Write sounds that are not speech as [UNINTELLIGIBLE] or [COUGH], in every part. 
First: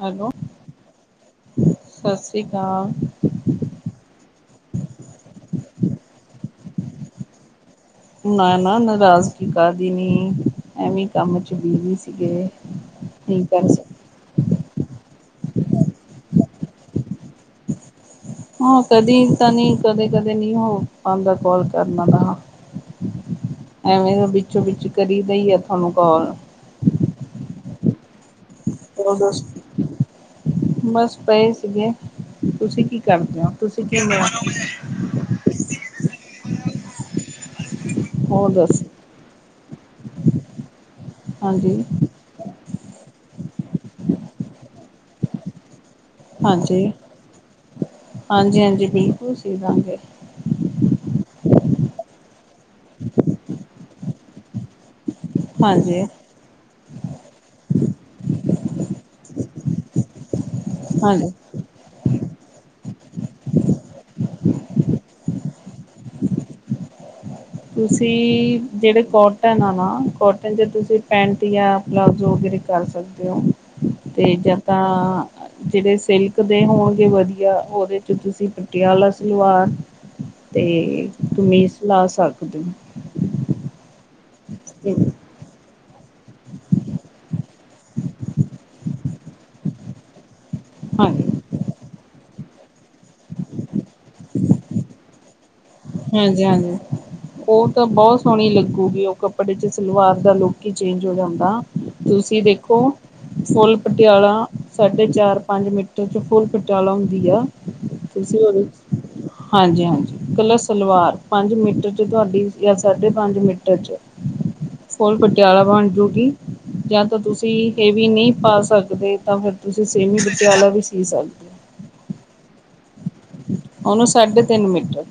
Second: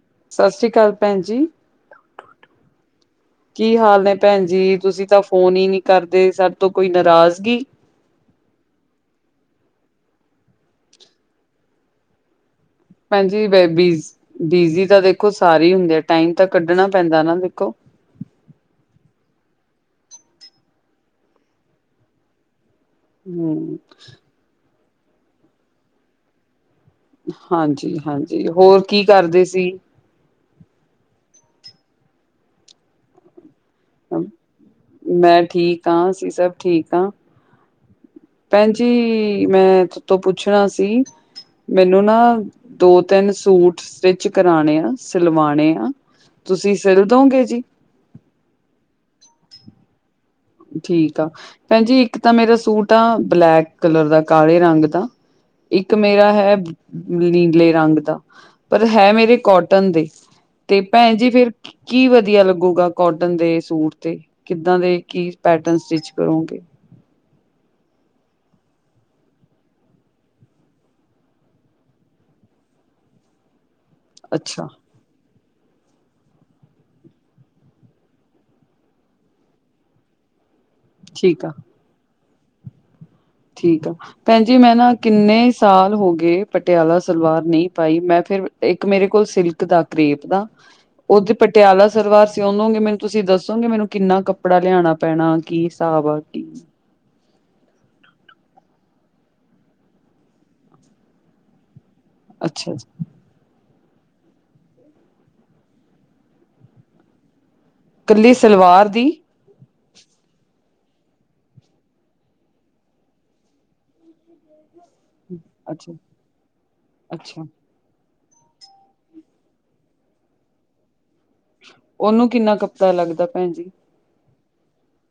Hello Sat Sri ਅਕਾਲ ਭੈਣ ਜੀ। ਸਤਿ ਸ੍ਰੀ ਅਕਾਲ ਕੀ ਹਾਲ ਨੇ ਭੈਣ ਜੀ, ਤੁਸੀਂ ਤਾਂ ਫੋਨ ਈ ਨਈ ਕਰਦੇ ਸਾਡੇ ਤੋਂ ਕੋਈ ਨਾਰਾਜ਼ਗੀ? ਨਾ-ਨਾ ਨਾਰਾਜ਼ਗੀ ਕਾਹਦੀ ਨੀ ਐਵੇਂ ਕੰਮ ਚ ਬੀਜ਼ੀ ਸੀਗੇ। ਨਹੀਂ ਭੈਣਜੀ ਬ ਕਰ ਸਕ ਬੀਜ ਬਿਜੀ ਤਾਂ ਦੇਖੋ ਸਾਰੇ ਈ ਹੁੰਦੇ ਆ ਟਾਈਮ ਤਾਂ ਕੱਢਣਾ ਪੈਂਦਾ ਨਾ ਦੇਖੋ। ਹ ਕਦੇ ਤਾਂ ਨੀ, ਕਦੇ-ਕਦੇ ਨਈ ਹੋ ਪਾਂਦਾ ਕੋੱਲ ਕਰਨਾ ਦਾ। ਹਮ ਐਵੇਂ ਵਿੱਚੋਂ ਵਿੱਚ ਕਰੀ ਦਾ ਈ ਆ ਤੁਆਨੂੰ ਕੋੱਲ। ਹਾਂਜੀ-ਹਾਂਜੀ ਹੋਰ ਕੀ ਕਰਦੇ ਸੀ। ਬਸ ਪਏ ਸੀਗੇ, ਤੁਸੀਂ ਕੀ ਕਰਦੇ ਓ, ਤੁਸੀਂ ਕਿਵੇਂ ਓ? ਮੈਂ ਠੀਕ ਆ, ਅਸੀਂ ਸਬ ਠੀਕ ਆ। ਹੋ ਭੈਣ ਦੱਸ ਜੀ, ਮੈਂਥੈਤੋਂ ਪੁੱਛਣਾ ਸੀ ਹਾਂਜੀ ਮੈਨੂੰ ਨਾ ਦੋ-ਤਿੰਨ ਸੂਟ ਸਟਿਚ ਕਰਾਣੇ ਆ, ਸਿਲਵਾਣੇ ਆ। ਤੁਸੀਂ ਹਾਂਜੀ, ਸਿਲ ਦੋਗੇ ਜੀ ਹਾਂਜੀ-ਹਾਂਜੀ, ਠੀਕ ਓ ਤੁਸੀ [UNINTELLIGIBLE] ਠੀਕ ਆ, ਭੈਣ ਜੀ ਇੱਕ ਤਾਂ ਮੇਰਾ ਸੂਟ ਆ ਬਲੈਕ ਕਲਰ ਦਾ, ਕਾਲੇ ਰੰਗ ਦਾ ਇੱਕ ਹਾਂਜੀ ਮੇਰਾ ਹੈ ਨੀਲੇ ਰੰਗ ਦਾ, ਪਰ ਹੈ ਮੇਰੇ ਕੋਟਨ ਦੇ ਤੇ ਭੈਣ ਜੀ ਹਾਂਜੀ ਫਿਰ ਕੀ ਵਦੀਆ ਲੱਗੂਗਾ ਕੋਟਨ ਦੇ ਸੂਟ ਤੇ ਕਿੱਦਾਂ ਦੇ ਕੀ ਪੈਟਰਨ ਸਟਿਚ ਕਰੋਂਗੇ। ਤੁਸੀਂ ਜੇੜੇ ਕੋਟਨ ਆ ਨਾ, ਕੋਟਨ ਚ ਤੁਸੀਂ ਪੈਂਟ ਯਾ ਪਲਾਜੋ ਵਗੈਰੇ ਕਰ ਸਕਦੇ ਓ ਤੇ ਯਾ ਅੱਛਾ ਤਾਂ ਜੇੜੇ ਸਿਲਕ ਦੇ ਹੋਣਗੇ ਵਦੀਆ ਉਹਦੇ ਚ ਤੁਸੀਂ ਪਟਿਆਲਾ ਸਲਵਾਰ [INAUDIBLE] ਤੇ ਠੀਕ ਆ ਤੁਮੀ ਸਿਲਾ ਸਕਦੇ ਓ। ਠੀਕ ਆ, ਭੈਣ ਜੀ ਮੈਂ ਨਾ ਕਿੰਨੇ ਸਾਲ ਹੋ ਗਏ ਪਟਿਆਲਾ ਸਲਵਾਰ ਨਈ ਪਾਈ, ਮੈਂ ਫੇਰ ਇੱਕ ਮੇਰੇ ਕੋਲ ਸਿਲਕ ਦਾ, ਕਰੇਪ ਦਾ ਹਾਂਜੀ ਓਦੀ ਪਟਿਆਲਾ ਸਰਲਵਾਰ ਸਿਉਂਦੋਂਗੇ ਮੈਨੂੰ ਤੁਸੀਂ ਦੱਸੋਗੇ ਮੈਨੂੰ ਕਿੰਨਾ ਕੱਪੜਾ ਲਿਆਣਾ ਪੈਣਾ ਕੀ ਹਿਸਾਬ ਆ ਕੀ ਹਾਂਜੀ-ਹਾਂਜੀ। ਉਹ ਤਾਂ ਬਹੁਤ ਸੋਹਣੀ ਲੱਗੂਗੀ ਉਹ ਕੱਪੜੇ ਚ ਸਲਵਾਰ ਦਾ ਲੁੱਕ ਈ ਚੇਂਜ ਹੋ ਜਾਂਦਾ। ਤੁਸੀਂ ਅੱਛਾ ਦੇਖੋ ਜੀ, ਫੁੱਲ ਪਟਿਆਲਾ ਸਾਢੇ-ਚਾਰ, ਪੰਜ ਮੀਟਰ ਚ ਫੁੱਲ ਪਟਿਆਲਾ ਹੁੰਦੀ ਆ। ਕੱਲੀ ਤੁਸੀਂ ਉਹਦੇ ਸਲਵਾਰ ਦੀ ਹਾਂਜੀ-ਹਾਂਜੀ ਕਲਰਸ ਸਲਵਾਰ ਪੰਜ ਮੀਟਰ ਚ ਤੁਆਡੀ ਯਾ ਸਾਢੇ-ਪੰਜ ਮੀਟਰ ਚ ਫੁੱਲ ਪਟਿਆਲਾ ਬਣ ਅੱਛਾ ਜੂਗੀ ਯਾ ਤਾਂ ਅੱਛਾ ਤੁਸੀਂ ਇਹ ਵੀ ਨਈ ਪਾ ਸਕਦੇ ਤਾਂ ਫਿਰ ਤੁਸੀਂ ਸੇਮੀ ਪਟਿਆਲਾ ਵੀ ਸੀ ਸਕਦੇ। ਉਹਨੂੰ ਕਿੰਨਾ ਕੱਪੜਾ ਲੱਗਦਾ ਭੈਣ ਜੀ? ਉਹਨੂੰ ਸਾਢੇ-ਤਿੰਨ ਮੀਟਰ।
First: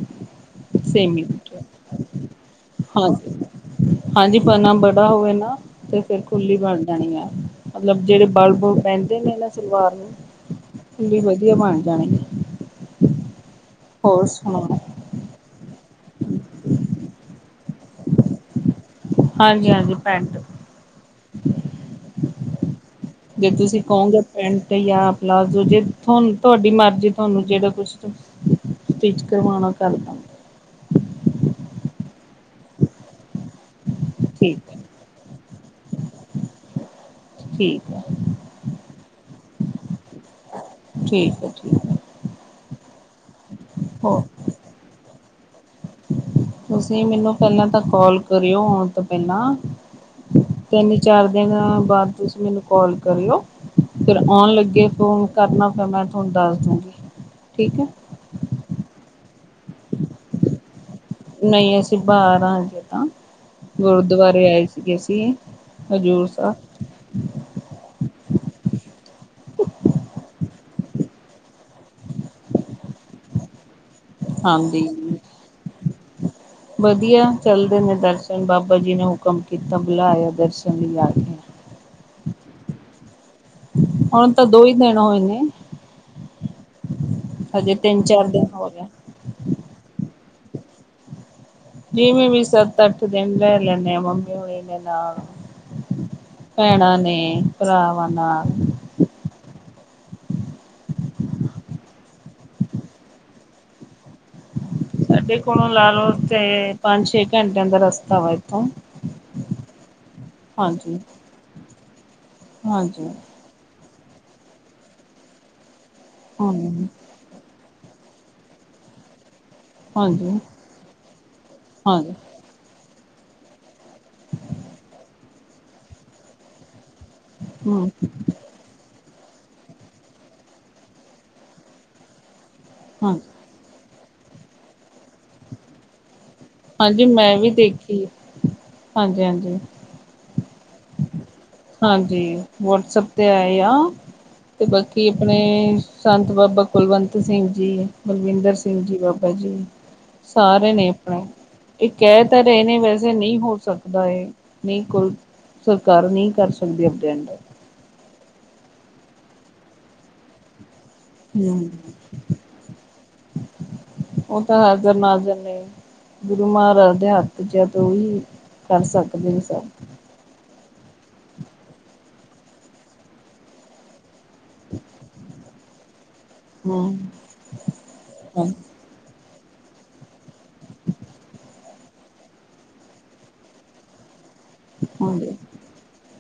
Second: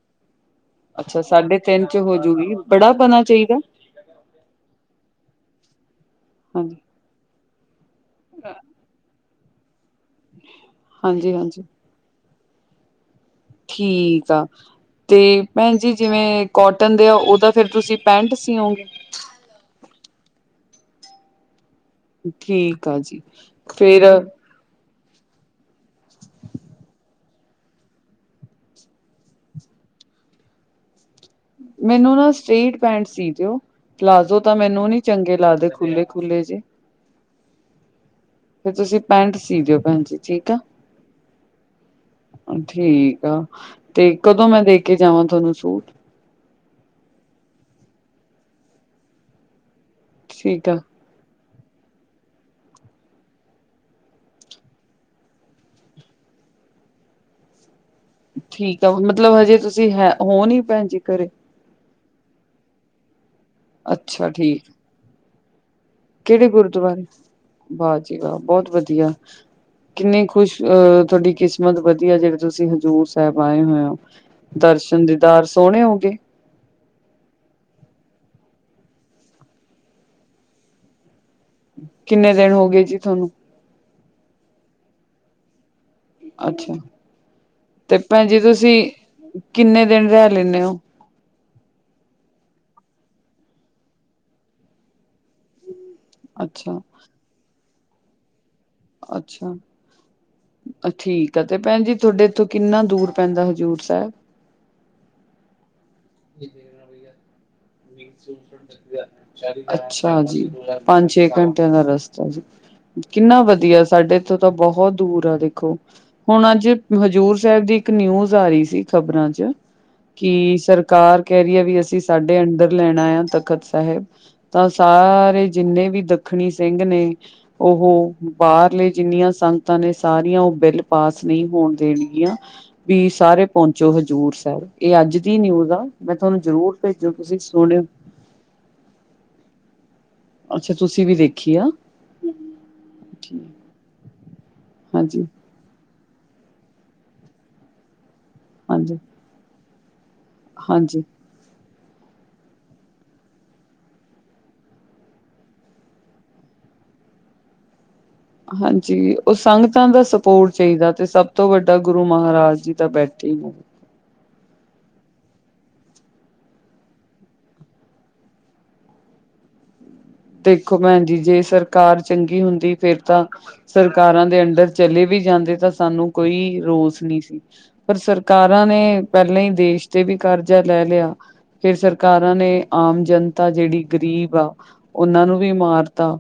ਅੱਛਾ ਸੇਮੀ ਸਾਢੇ-ਤਿੰਨ ਚ ਹੋਜੂਗੀ, ਬੜਾ ਪਨਾ ਹਾਂਜੀ ਚਾਈਦਾ। ਹਾਂਜੀ ਪੰਨਾ ਬੜਾ ਹੋਵੇ ਨਾ, ਤੇ ਫਿਰ ਖੁੱਲੀ ਹਾਂਜੀ ਬਣ ਜਾਣੀ ਆ ਮਤਲਬ ਜਿਹੜੇ ਬਲ ਬਲ ਪੈਂਦੇ ਨੇ ਇਹਨਾਂ ਸਲਵਾਰ ਨੂੰ ਵੀ ਹਾਂਜੀ ਵਧੀਆ ਹਾਂਜੀ ਬਣ ਜਾਣੇਗੇ ਠੀਕ ਆ, ਸੁਣਾਓ ਤੇ ਭੈਣ ਜੀ ਜਿਵੇਂ ਕੋਟਨ ਦੇ ਆ ਉਹਦਾ ਫਿਰ ਤੁਸੀਂ ਪੈਂਟ ਸੀਓਂਗੇ। ਹਾਂਜੀ-ਹਾਂਜੀ, ਪੈਂਟ ਹ [INAUDIBLE] ਠੀਕ ਆ ਜੀ, ਫੇਰ ਤੇ ਯਾ ਪਲਾਜ਼ੋ ਜੇ ਤੁਆਨੂੰ ਤੁਆਡੀ ਮਰਜ਼ੀ ਤੁਆਨੂੰ ਜੇੜਾ ਕੁਛ ਸਟਿਚ ਕਰਵਾਣਾ ਕਰਦਾ। ਮੈਨੂੰ ਨਾ ਸਟ੍ਰੇਟ ਪੈਂਟ ਸੀ ਦਿਓ ਪਲਾਜ਼ੋ ਤਾਂ ਠੀਕ ਹੈ ਮੈਨੂੰ ਨੀ ਚੰਗੇ ਲੱਗਦੇ ਖੁੱਲੇ-ਖੁੱਲੇ ਜੇ। ਠੀਕ ਹੈ ਫਿਰ ਤੁਸੀਂ ਪੈਂਟ ਸੀ ਦਿਓ, ਭੈਣ ਜੀ ਠੀਕ ਆ ਠੀਕ ਹੈ ਠੀਕ ਹੈ ਠੀਕ ਆ ਤੇ ਹੋਰ ਕਦੋਂ ਮੈਂ ਦੇ ਕੇ ਜਾਵਾਂ ਤੁਹਾਨੂੰ ਸੂਟ ਤੁਸੀਂ ਮੈਨੂੰ ਪਹਿਲਾਂ ਤਾਂ ਕਾਲ ਕਰਿਓ ਆਉਣ ਤੋਂ ਪਹਿਲਾਂ ਠੀਕ ਆ ਤਿੰਨ -ਚਾਰ ਦਿਨ ਬਾਅਦ ਤੁਸੀਂ ਮੈਨੂੰ ਕਾਲ ਕਰਿਓ ਫਿਰ ਆਉਣ ਲੱਗੇ ਫੋਨ ਕਰਨਾ ਫਿਰ ਮੈਂ ਤੁਹਾਨੂੰ ਦੱਸ ਦੇਵਾਂਗੀ, ਠੀਕ ਹੈ ਠੀਕ ਆ ਮਤਲਬ ਹਜੇ ਤੁਸੀਂ ਹੈ ਹੋ ਨੀ ਭੈਣ ਜੀ ਘਰੇ ਨਹੀਂ ਅਸੀਂ ਬਾਹਰ ਆ ਹਜੇ ਤਾਂ, ਅੱਛਾ ਗੁਰਦੁਆਰੇ ਆਏ ਠੀਕ ਸੀਗੇ ਅਸੀਂ ਹਜ਼ੂਰ ਕਿਹੜੇ ਸਾਹਿਬ ਗੁਰਦੁਆਰੇ, ਵਾਹ ਜੀ ਵਾਹ ਬਹੁਤ ਵਧੀਆ ਕਿੰਨੀ ਖੁਸ਼ ਅਹ ਤੁਹਾਡੀ ਕਿਸਮਤ ਵਧੀਆ ਜਿਹੜੇ ਤੁਸੀਂ ਹਜ਼ੂਰ ਸਾਹਿਬ ਆਏ ਹੋਏ ਹੋ ਹਾਂਜੀ ਦਰਸ਼ਨ ਦੀਦਾਰ ਸੋਹਣੇ ਹੋ ਗਏ ਵਧੀਆ ਚੱਲਦੇ ਨੇ ਦਰਸ਼ਨ ਬਾਬਾ ਜੀ ਨੇ ਹੁਕਮ ਕੀਤਾ ਬੁਲਾਇਆ ਦਰਸ਼ਨ ਯਾਦ ਕਿੰਨੇ ਦਿਨ ਹੋ ਗਏ ਜੀ ਤੁਹਾਨੂੰ ਹੁਣ ਤਾਂ ਦੋ ਹੀ ਦਿਨ ਹੋਏ ਨੇ ਅੱਛਾ ਹਜੇ ਤੇ ਤਿੰਨ ਚਾਰ ਭੈਣ ਜੀ ਦਿਨ ਹੋ ਤੁਸੀਂ ਗਏ। ਕਿੰਨੇ ਦਿਨ ਰਹਿ ਲੈਂਦੇ ਹੋ ਜਿਵੇਂ ਵੀ ਸੱਤ- ਅੱਠ ਦਿਨ ਰਹਿ ਲੈੰਦੇ ਆ ਮੰਮੀ ਹੋਣੀ ਦੇ ਨਾਲ ਅੱਛਾ ਭੈਣਾਂ ਨੇ ਭਰਾਵਾਂ ਨਾਲ ਅੱਛਾ ਠੀਕ ਆ ਤੇ ਭੈਣ ਜੀ ਤੁਹਾਡੇ ਇੱਥੋਂ ਕਿੰਨਾ ਦੂਰ ਪੈਂਦਾ ਹਜ਼ੂਰ ਸਾਹਿਬ ਸਾਡੇ ਕੋਲੋਂ ਲਾ ਲਓ ਤੇ ਪੰਜ -ਛੇ ਘੰਟੇ ਅੱਛਾ ਜੀ, ਹਾਂਜੀ। ਪੰਜ- ਛੇ ਘੰਟਿਆਂ ਦਾ ਰਸਤਾ ਜੀ ਹਾਂਜੀ ਕਿੰਨਾ ਵਧੀਆ ਸਾਡੇ ਇੱਥੋਂ ਤਾਂ ਬਹੁਤ ਦੂਰ ਆ ਦੇਖੋ, ਹੂੰ ਹੁਣ ਅੱਜ ਹਾਂਜੀ ਹਜ਼ੂਰ ਸਾਹਿਬ ਦੀ ਇਕ ਨਿਊਜ਼ ਆ ਰਹੀ ਸੀ ਖ਼ਬਰਾਂ ਚ, ਹਾਂਜੀ ਕਿ ਸਰਕਾਰ ਕਹਿ ਰਹੀ ਹੈ ਵੀ ਅਸੀਂ ਸਾਡੇ ਅੰਦਰ ਲੈਣਾ ਆ ਤਖ਼ਤ ਸਾਹਿਬ, ਤਾਂ ਸਾਰੇ ਜਿੰਨੇ ਵੀ ਦੱਖਣੀ ਸਿੰਘ ਨੇ ਹੂੰ ਉਹ ਬਾਹਰਲੇ ਜਿੰਨੀਆਂ ਸੰਗਤਾਂ ਨੇ ਸਾਰੀਆਂ ਉਹ ਬਿੱਲ ਪਾਸ ਨਹੀਂ ਹੋਣ ਦੇਣਗੀਆਂ ਵੀ ਹਾਂਜੀ। ਸਾਰੇ ਪਹੁੰਚੋ ਹਜ਼ੂਰ ਸਾਹਿਬ ਇਹ ਅੱਜ ਦੀ ਨਿਊਜ਼ ਆ ਮੈਂ ਤੁਹਾਨੂੰ ਜਰੂਰ ਹਾਂਜੀ ਭੇਜੋ ਮੈਂ ਤੁਸੀਂ ਵੀ ਸੁਣਿਓ। ਦੇਖੀ ਹਾਂਜੀ- ਹਾਂਜੀ ਅੱਛਾ ਤੁਸੀਂ ਵੀ ਦੇਖ ਹਾਂਜੀ ਵਟਸਐਪ 'ਤੇ ਹਾਂਜੀ, ਆਏ ਹ ਅਤੇ ਬਾਕੀ ਹਾਂਜੀ, ਆਪਣੇ ਸੰਤ ਬਾਬਾ ਕੁਲਵੰਤ ਸਿੰਘ ਜੀ, ਬਲਵਿੰਦਰ ਸਿੰਘ ਜੀ ਹਾਂਜੀ, ਬਾਬਾ ਜੀ ਸਾਰੇ ਨੇ ਹਾਂਜੀ। ਆਪਣੇ ਇਹ ਕਹਿ ਤਾਂ ਰਹੇ ਨੇ ਵੈਸੇ ਨਹੀਂ ਹੋ ਸਕਦਾ ਇਹ ਨਹੀਂ ਕੋਈ ਸਰਕਾਰ ਨਹੀਂ ਤਰ ਸਕਕ ਦੀ ਅਪਡਟ ਹਾਂਜੀ, ਉਹ ਸੰਗਤਾਂ ਦਾ ਭੋਰ ਚਾਹੀਦਾ ਤੇ ਸਭ ਤੋਂ ਹੂੰ, ਵੱਡਾ ਗੁਰੂ ਮਹਾਰਾਜ ਜੀ ਤਾਂ ਬੈਠੇ ਹੀ ਉਹ ਤਾਂ ਹਜ਼ਰ ਨਾਜ਼ਰ ਨਹੀਂ ਗੁਰੂ ਮਹਾਰਾਜ ਦੇ ਹੱਥ ਚ ਆ ਤ ਵੀ ਕਰ ਸਕਦੇ ਹੋ ਸਭ ਦੇਖੋ ਭੈਣ ਜੀ ਜੇ ਸਰਕਾਰ ਚੰਗੀ ਹੁੰਦੀ ਫਿਰ ਤਾਂ ਸਰਕਾਰਾਂ ਦੇ ਅੰਡਰ ਚਲੇ ਵੀ ਜਾਂਦੇ ਤਾਂ ਸਾਨੂੰ ਕੋਈ ਹੂੰ ਰੋਸ ਨਹੀਂ ਸੀ, ਪਰ ਸਰਕਾਰਾਂ ਨੇ ਪਹਿਲਾਂ ਹੀ ਦੇਸ਼ ਤੇ ਵੀ ਕਰਜ਼ਾ ਲੈ ਲਿਆ। ਫਿਰ ਸਰਕਾਰਾਂ ਨੇ ਆਮ ਜਨਤਾ ਜਿਹੜੀ ਗਰੀਬ ਆ ਉਹਨਾਂ ਹਾਂਜੀ ਨੂੰ ਵੀ ਮਾਰਤਾ,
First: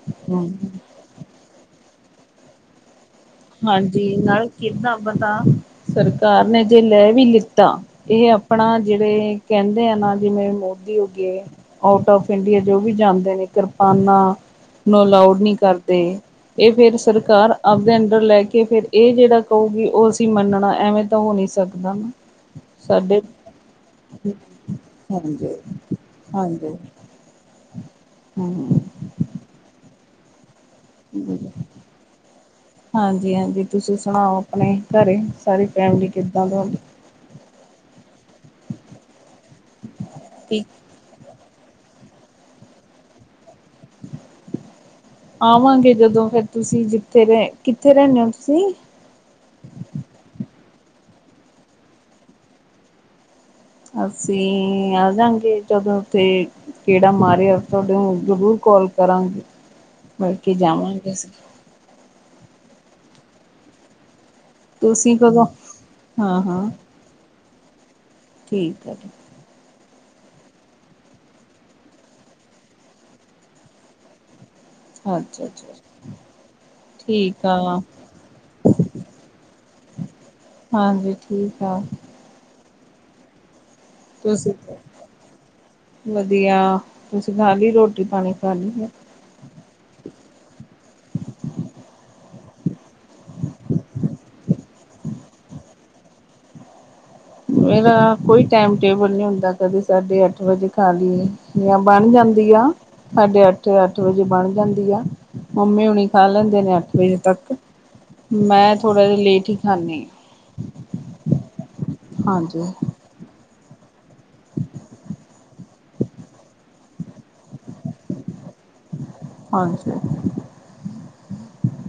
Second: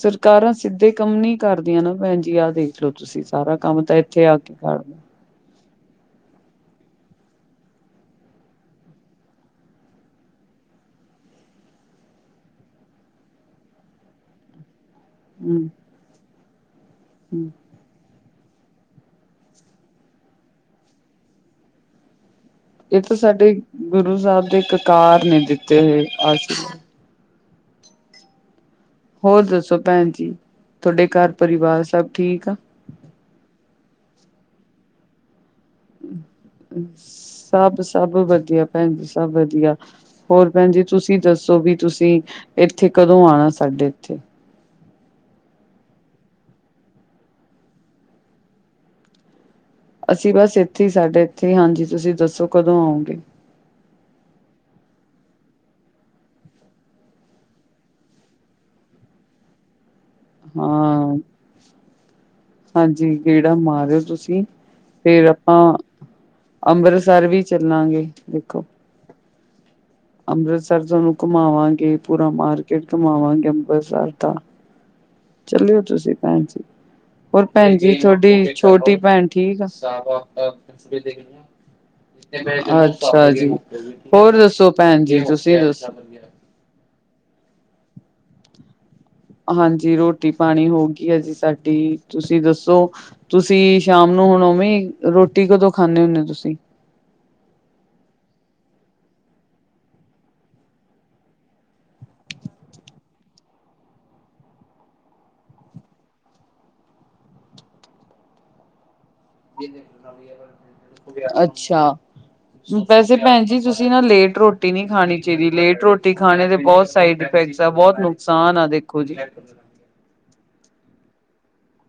ਸਰਕਾਰਾਂ ਹੂੰ ਸਿੱਧੇ ਕੰਮ ਨੀ ਕਰਦੀਆਂ ਨਾ ਭੈਣ ਜੀ ਆ ਦੇਖ ਚਲੋ ਤੁਸੀਂ ਸਾਰਾ ਕੰਮ ਤਾਂ ਇੱਥੇ ਆ ਕੇ ਕਰ ਤਾਂ ਸਰਕਾਰ ਨੇ ਜੇ ਲੈ ਵੀ ਲਿੱਤਾ ਇਹ ਆਪਣਾ ਜਿਹੜੇ ਕਹਿੰਦੇ ਆ ਨਾ ਜਿਵੇਂ ਮੋਦੀ ਹੋ ਗ ਆਊਟ ਆਫ ਇੰਡੀਆ ਜੋ ਵੀ ਜਾਂਦੇ ਨੇ ਕਿਰਪਾਨਾ ਨੂੰ ਅਲਾਉਡ ਨਹੀਂ ਹੂੰ। ਕਰਦੇ ਇਹ ਫੇਿਰ ਸਰਕਾਰ ਆਪਦੇ ਲੈ ਕੇ ਫਿਰ ਇਹ ਜਿਹੜਾ ਕਹੂਗੀ ਉਹ ਅਸੀਂ ਮੰਨਣਾ ਐਵੇਂ ਤਾਂ ਹੋ ਨਹੀ ਸਕਦਾ ਨਾ ਇਹ ਤਾਂ ਸਾਡੇ ਗੁਰੂ ਸਾਹਿਬ ਦੇ ਕਕਾਰ ਨੇ ਦਿੱਤੇ ਹੋਏ ਆਸ਼ ਹੂੰ, ਹੋਰ ਦੱਸੋ, ਭੈਣ ਜੀ ਤੁਹਾਡੇ ਘਰ ਪਰਿਵਾਰ ਸਭ ਠੀਕ ਆ? ਹਾਂਜੀ-ਹਾਂਜੀ, ਤੁਸੀਂ ਸੁਣਾਓ ਆਪਣੇ ਘਰੇ ਸਾਰੀ ਫੈਮਲੀ ਕਿੱਦਾਂ ਤੁਹਾਡੀ? ਸਭ ਸਭ ਵਧੀਆ ਭੈਣ ਜੀ ਸਭ ਵਧੀਆ, ਹੋਰ ਠੀਕ ਭੈਣ ਜੀ, ਤੁਸੀਂ ਦੱਸੋ ਵੀ ਤੁਸੀਂ ਇੱਥੇ ਕਦੋਂ ਆਉਣਾ ਸਾਡੇ ਇੱਥੇ? ਆਵਾਂਗੇ ਜਦੋਂ ਫੇਰ, ਤੁਸੀਂ ਜਿੱਥੇ ਰ ਕਿੱਥੇ ਰਹਿੰਦੇ ਹੋ ਤੁਸੀਂ? ਅਸੀਂ ਬਸ ਇੱਥੇ ਹੀ ਸਾਡੇ ਇੱਥੇ ਹੀ ਹਾਂਜੀ, ਤੁਸੀਂ ਦੱਸੋ ਕਦੋਂ ਆਓਂਗੇ। ਅਸੀਂ ਆ ਜਾਂਗੇ ਜਦੋਂ ਉੱਥੇ, ਕਿਹੜਾ ਮਾਰਿਆ ਤੁਹਾਡੇ ਜ਼ਰੂਰ ਕਾਲ ਕਰਾਂਗੇ। ਮਿਲ ਕੇ ਜਾਵਾਂਗੇ ਹਾਂ ਅਸੀਂ ਹਾਂਜੀ ਗੇੜਾ ਮਾਰਿਓ ਤੁਸੀਂ, ਤੁਸੀਂ ਫੇਰ ਕਦੋਂ ਆਪਾਂ, ਹਾਂ-ਹਾਂ ਅੰਮ੍ਰਿਤਸਰ ਵੀ ਚੱਲਾਂਗੇ। ਦੇਖੋ। ਠੀਕ ਹੈ ਜੀ, ਅੰਮ੍ਰਿਤਸਰ ਤੁਹਾਨੂੰ ਘੁਮਾਵਾਂਗੇ, ਪੂਰਾ ਮਾਰਕੀਟ ਘੁਮਾਵਾਂਗੇ, ਅੰਮ੍ਰਿਤਸਰ ਦਾ ਅੱਛਾ-ਅੱਛਾ ਚੱਲਿਓ ਤੁਸੀਂ ਭੈਣ ਜੀ, ਠੀਕ ਹੋਰ ਆ ਭੈਣ ਜੀ, ਤੁਹਾਡੀ ਛੋਟੀ ਭੈਣ ਠੀਕ ਆ? ਹਾਂਜੀ ਠੀਕ ਆ, ਅੱਛਾ ਜੀ, ਹੋਰ ਦੱਸੋ ਭੈਣ ਜੀ ਤੁਸੀਂ ਦੱਸੋ? ਵਧੀਆਂ, ਤੁਸੀਂ ਖਾ ਲਈ ਰੋਟੀ ਪਾਣੀ ਖਾ ਲਈ ਐ। ਹਾਂਜੀ ਰੋਟੀ ਪਾਣੀ ਹੋ ਗਈ ਹੈ ਜੀ ਸਾਡੀ, ਤੁਸੀਂ ਦੱਸੋ? ਤੁਸੀਂ ਸ਼ਾਮ ਨੂੰ ਹੁਣ ਵੇਂ ਰੋਟੀ ਕਦੋਂ ਖਾਂਦੇ ਹੁੰਦੇ ਹੋ ਤੁਸੀਂ? ਮੇਰਾ ਕੋਈ ਟਾਈਮ ਟੇਬਲ ਨਹੀਂ ਹੁੰਦਾ ਕਦੇ ਸਾਡੇ ਅੱਠ ਵਜੇ ਖਾਲੀ ਜਾਂ ਬਣ ਜਾਂਦੀ ਆ, ਸਾਡੇ ਅੱਠ ਅੱਠ ਵਜੇ ਬਣ ਜਾਂਦੀ ਆ। ਮੰਮੀ ਹੁਣੀ ਖਾ ਲੈਂਦੇ ਨੇ ਅੱਠ ਵਜੇ ਤੱਕ, ਮੈਂ ਥੋੜ੍ਹਾ ਜਿਹਾ ਲੇਟ ਹੀ ਖਾਂਦੀ ਹਾਂ। ਅੱਛਾ, ਹਾਂਜੀ ਵੈਸੇ ਭੈਣ ਜੀ ਤੁਸੀਂ ਨਾ ਲੇਟ ਰੋਟੀ ਨਹੀਂ ਖਾਣੀ ਚਾਹੀਦੀ, ਲੇਟ ਰੋਟੀ ਖਾਣੇ ਦੇ ਬਹੁਤ ਸਾਈਡ ਇਫੈਕਟਸ ਆ ਬਹੁਤ ਨੁਕਸਾਨ ਆ ਦੇਖੋ ਜੀ,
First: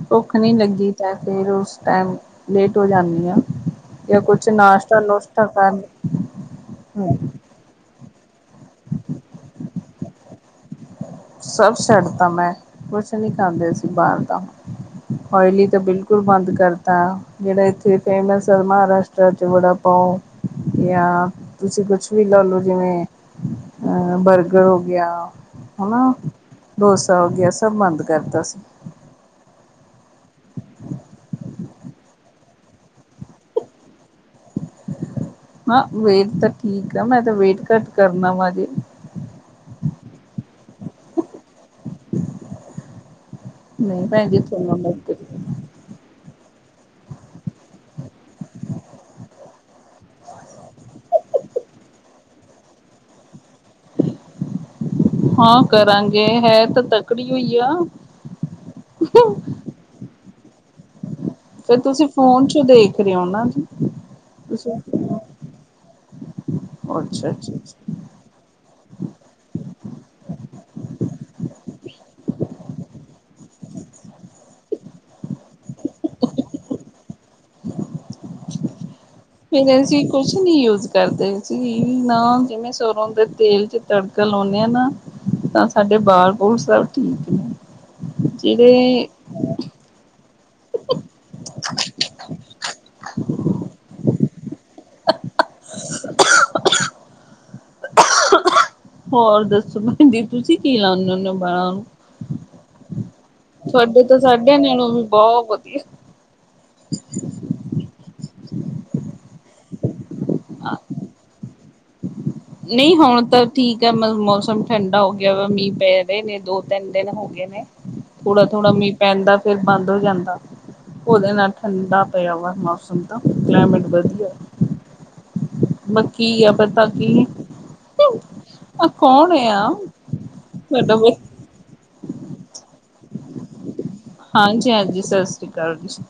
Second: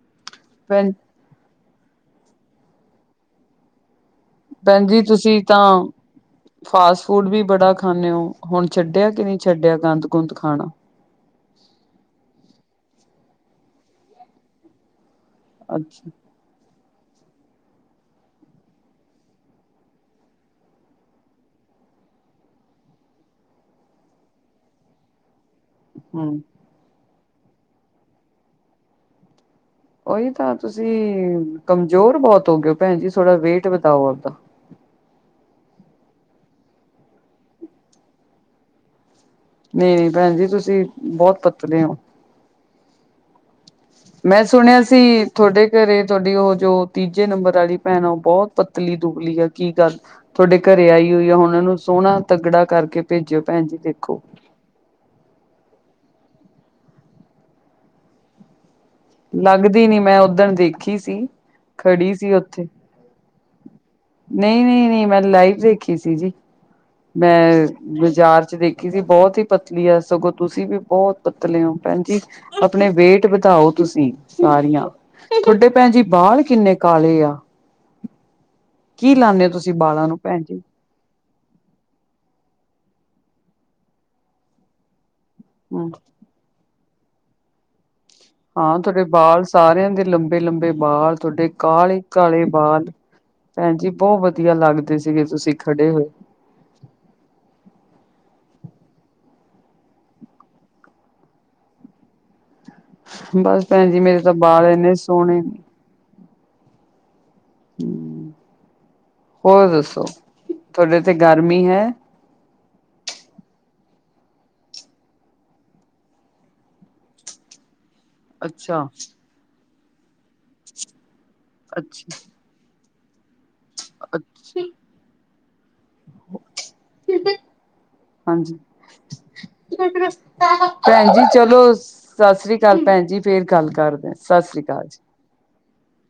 ਭੁੱਖ ਨੀ ਲੱਗੀ, ਭੈਣ ਫਿਰ ਉਸ ਟਾਈਮ ਲੇਟ ਹੋ ਜਾਂਦੀ ਹਾਂ ਜਾਂ ਕੁਛ ਭੈਣ ਨਾਸ਼ਤਾ ਜੀ ਤੁਸੀਂ ਨੁਸ਼ਤਾ ਤਾਂ ਕਰ ਫਾਸਟ ਫੂਡ ਵੀ, ਬੜਾ ਖਾਂਦੇ ਹੋ ਹੁਣ ਛੱਡਿਆ ਕਿ, ਨਹੀਂ ਛੱਡਿਆ ਗੰਦ ਗੁੰਦ ਖਾਣਾ ਸਭ ਛੱਡਤਾ ਮੈਂ ਕੁਛ ਨਹੀਂ ਖਾਂਦੇ ਸੀ ਬਾਹਰ ਦਾ, ਓਇਲੀ ਤਾਂ ਅੱਛਾ ਬਿਲਕੁਲ ਬੰਦ ਕਰ ਤਾਂ ਜਿਹੜਾ ਇੱਥੇ ਫੇਮਸ ਆ ਮਹਾਰਾਸ਼ਟਟਰ ਚਚ ਬੜਾ ਪਾਓ, ਜਾਂ ਤੁਸੀਂ ਕੁਛ ਵੀ ਲਾ ਲਓ ਜਿਵੇਂ ਅਹ ਬਰਗਰ ਹੋ ਗਿਆ। ਹੈਾ ਹਮ ਡੋਸਾ ਹੋ ਗਿਆ, ਸਭ ਬੰਦ ਕਰਤਾ ਸੀ। ਉਹੀ ਤਾਂ, ਤੁਸੀਂ ਕਮਜ਼ੋਰ ਬਹੁਤ ਹੋ ਗਏ ਓ ਭੈਣ ਜੀ, ਥੋੜਾ ਵੇਟ ਵਧਾਓ ਆਪਦਾ। ਨਾ ਵੇਟ ਤਾਂ ਠੀਕ ਆ, ਮੈਂ ਤਾਂ ਵੇਟ ਘੱਟ ਕਰਨਾ ਵਾ ਜੀ ਨਹੀਂ -ਨਹੀਂ, ਭੈਣ ਜੀ ਤੁਸੀਂ ਬਹੁਤ ਪਤਲੇ ਹੋ। ਨਹੀਂ ਭੈਣ ਜੀ ਮੈਂ ਤੁਹਾਨੂੰ ਸੁਣਿਆ ਮੈਂ ਸੀ ਤੁਹਾਡੇ ਘਰੇ ਤੁਹਾਡੀ ਉਹ ਜੋ ਤੀਜੇ ਨੰਬਰ ਵਾਲੀ ਭੈਣ ਆ, ਉਹ ਬਹੁਤ ਪਤਲੀ ਦੁਬਲੀ ਆ, ਕੀ ਗੱਲ? ਤੁਹਾਡੇ ਘਰੇ ਆਈ ਹੋਈ ਆ, ਹੁਣ ਨੂੰ ਸੋਹਣਾ ਤਗੜਾ ਕਰਕੇ ਭੇਜਿਓ ਭੈਣ ਜੀ ਦੇਖੋ। ਹਾਂ ਕਰਾਂਗੇ ਹੈ, ਤਾਂ ਤਕੜੀ ਹੋਈ ਆ। ਲੱਗਦੀ ਨੀ ਮੈਂ ਉੱਧਣ ਦੇਖੀ ਸੀ। ਫਿਰ ਤੁਸੀਂ ਖੜੀ ਸੀ ਫੋਨ ਚੋ ਉੱਥੇ ਦੇਖ ਰਹੇ ਹੋ ਨਾ, ਨਹੀਂ, ਤੁਸੀਂ ਨਹੀਂ, ਨਹੀਂ ਮੈਂ ਅੱਛਾ ਲਾਈਵ ਦੇਖੀ ਸੀ ਜੀ। ਅੱਛਾ, ਅੱਛਾ, ਮੈਂ ਬਾਜ਼ਾਰ ਚ ਦੇਖੀ ਸੀ, ਬਹੁਤ ਹੀ ਪਤਲੀ ਆ ਸਗੋਂ ਤੁਸੀਂ ਵੀ ਬਹੁਤ ਪਤਲੇ ਹੋ ਭੈਣ ਜੀ। ਆਪਣੇ ਵੇਟ ਵਧਾਓ, ਤੁਸੀਂ ਸਾਰੀਆਂ ਤੁਹਾਡੇ ਭੈਣ ਜੀ ਬਾਲ ਕਿੰਨੇ ਕਾਲੇ ਆ। ਕੀ ਲਾਦੇ ਹੋ ਤੁਸੀਂ ਫਿਰ ਅਸੀਂ ਬਾਲਾਂ ਨੂੰ ਕੁਛ ਭੈਣ ਨੀ ਜੀ, ਯੂਜ ਕਰਦੇ ਸੀ, ਨਾ ਜਿਵੇਂ ਸਰੋਂ ਦੇ ਤੇਲ ਚ ਤੜਕਾ ਲਾਉਂਦੇ ਹਾਂ ਨਾ, ਤਾਂ ਹਮ ਸਾਡੇ ਬਾਲ- ਬੂਲ ਸਭ ਠੀਕ ਨੇ। ਹਾਂ, ਤੁਹਾਡੇ ਜਿਹੜੇ ਬਾਲ ਸਾਰਿਆਂ ਦੇ ਲੰਬੇ ਲੰਬੇ -ਲੰਬੇ, ਬਾਲ ਤੁਹਾਡੇ ਕਾਲੇ -ਕਾਲੇ ਬਾਲ ਭੈਣ ਜੀ ਬਹੁਤ ਵਧੀਆ ਲੱਗਦੇ। ਸੀਗੇ, ਤੁਸੀਂ ਖੜੇ ਹੋਏ। [UNINTELLIGIBLE] ਹੋਰ ਦੱਸੋ, ਭੈਣ ਜੀ, ਤੁਸੀਂ ਕੀ ਲਾਉਦੇ ਹੁੰਦੇ ਹੋ, ਬਾਲਾਂ ਨੂੰ? ਬਸ ਭੈਣ ਜੀ ਤੁਹਾਡੇ ਤਾਂ, ਮੇਰੇ ਸਾਡੇ ਬਾਲ ਨਾਲੋ ਇੰਨੇ ਵੀ ਸੋਹਣੇ ਬਹੁਤ ਵਧੀਆ। ਹਮ- ਹੋਰ ਦੱਸੋ, ਤੁਹਾਡੇ ਓਥੇ ਗਰਮੀ ਹੈ? ਨਹੀਂ ਹੁਣ ਤਾਂ ਠੀਕ ਹੈ, ਮ ਮੌਸਮ ਠੰਡਾ ਹੋ ਗਿਆ ਵਾ, ਮੀਂਹ ਪੈ ਰਹੇ ਨੇ, ਦੋ ਤਿੰਨ- ਦਿਨ ਹੋ ਗਏ ਨੇ। [INAUDIBLE] ਥੋੜਾ- ਥੋੜਾ, ਅੱਛਾ, ਮੀਂਹ ਪੈਂਦਾ ਫਿਰ ਬੰਦ ਹੋ ਜਾਂਦਾ, ਉਹਦੇ ਨਾਲ ਠੰਡਾ ਅੱਛਾ, ਪਿਆ ਵਾ ਮੌਸਮ। ਕਲਾਈਮੇਟ ਵਧੀਆ, ਅੱਛ ਬਾਕੀ ਆ ਪਤਾ ਕੀ ਹਾਂਜੀ। ਆ ਕੌਣ ਆ ਤੁਹਾਡਾ ਭੈਣ ਜੀ, ਚਲੋ ਸਤਿ ਸ੍ਰੀ ਅਕਾਲ ਭੈਣ ਜੀ, ਫੇਰ ਗੱਲ ਕਰਦੇ, ਸਤਿ ਸ੍ਰੀ ਹਾਂਜੀ ਅਕਾਲ। ਹਾਂਜੀ ਸਤਿ ਸ੍ਰੀ ਅਕਾਲ ਜੀ।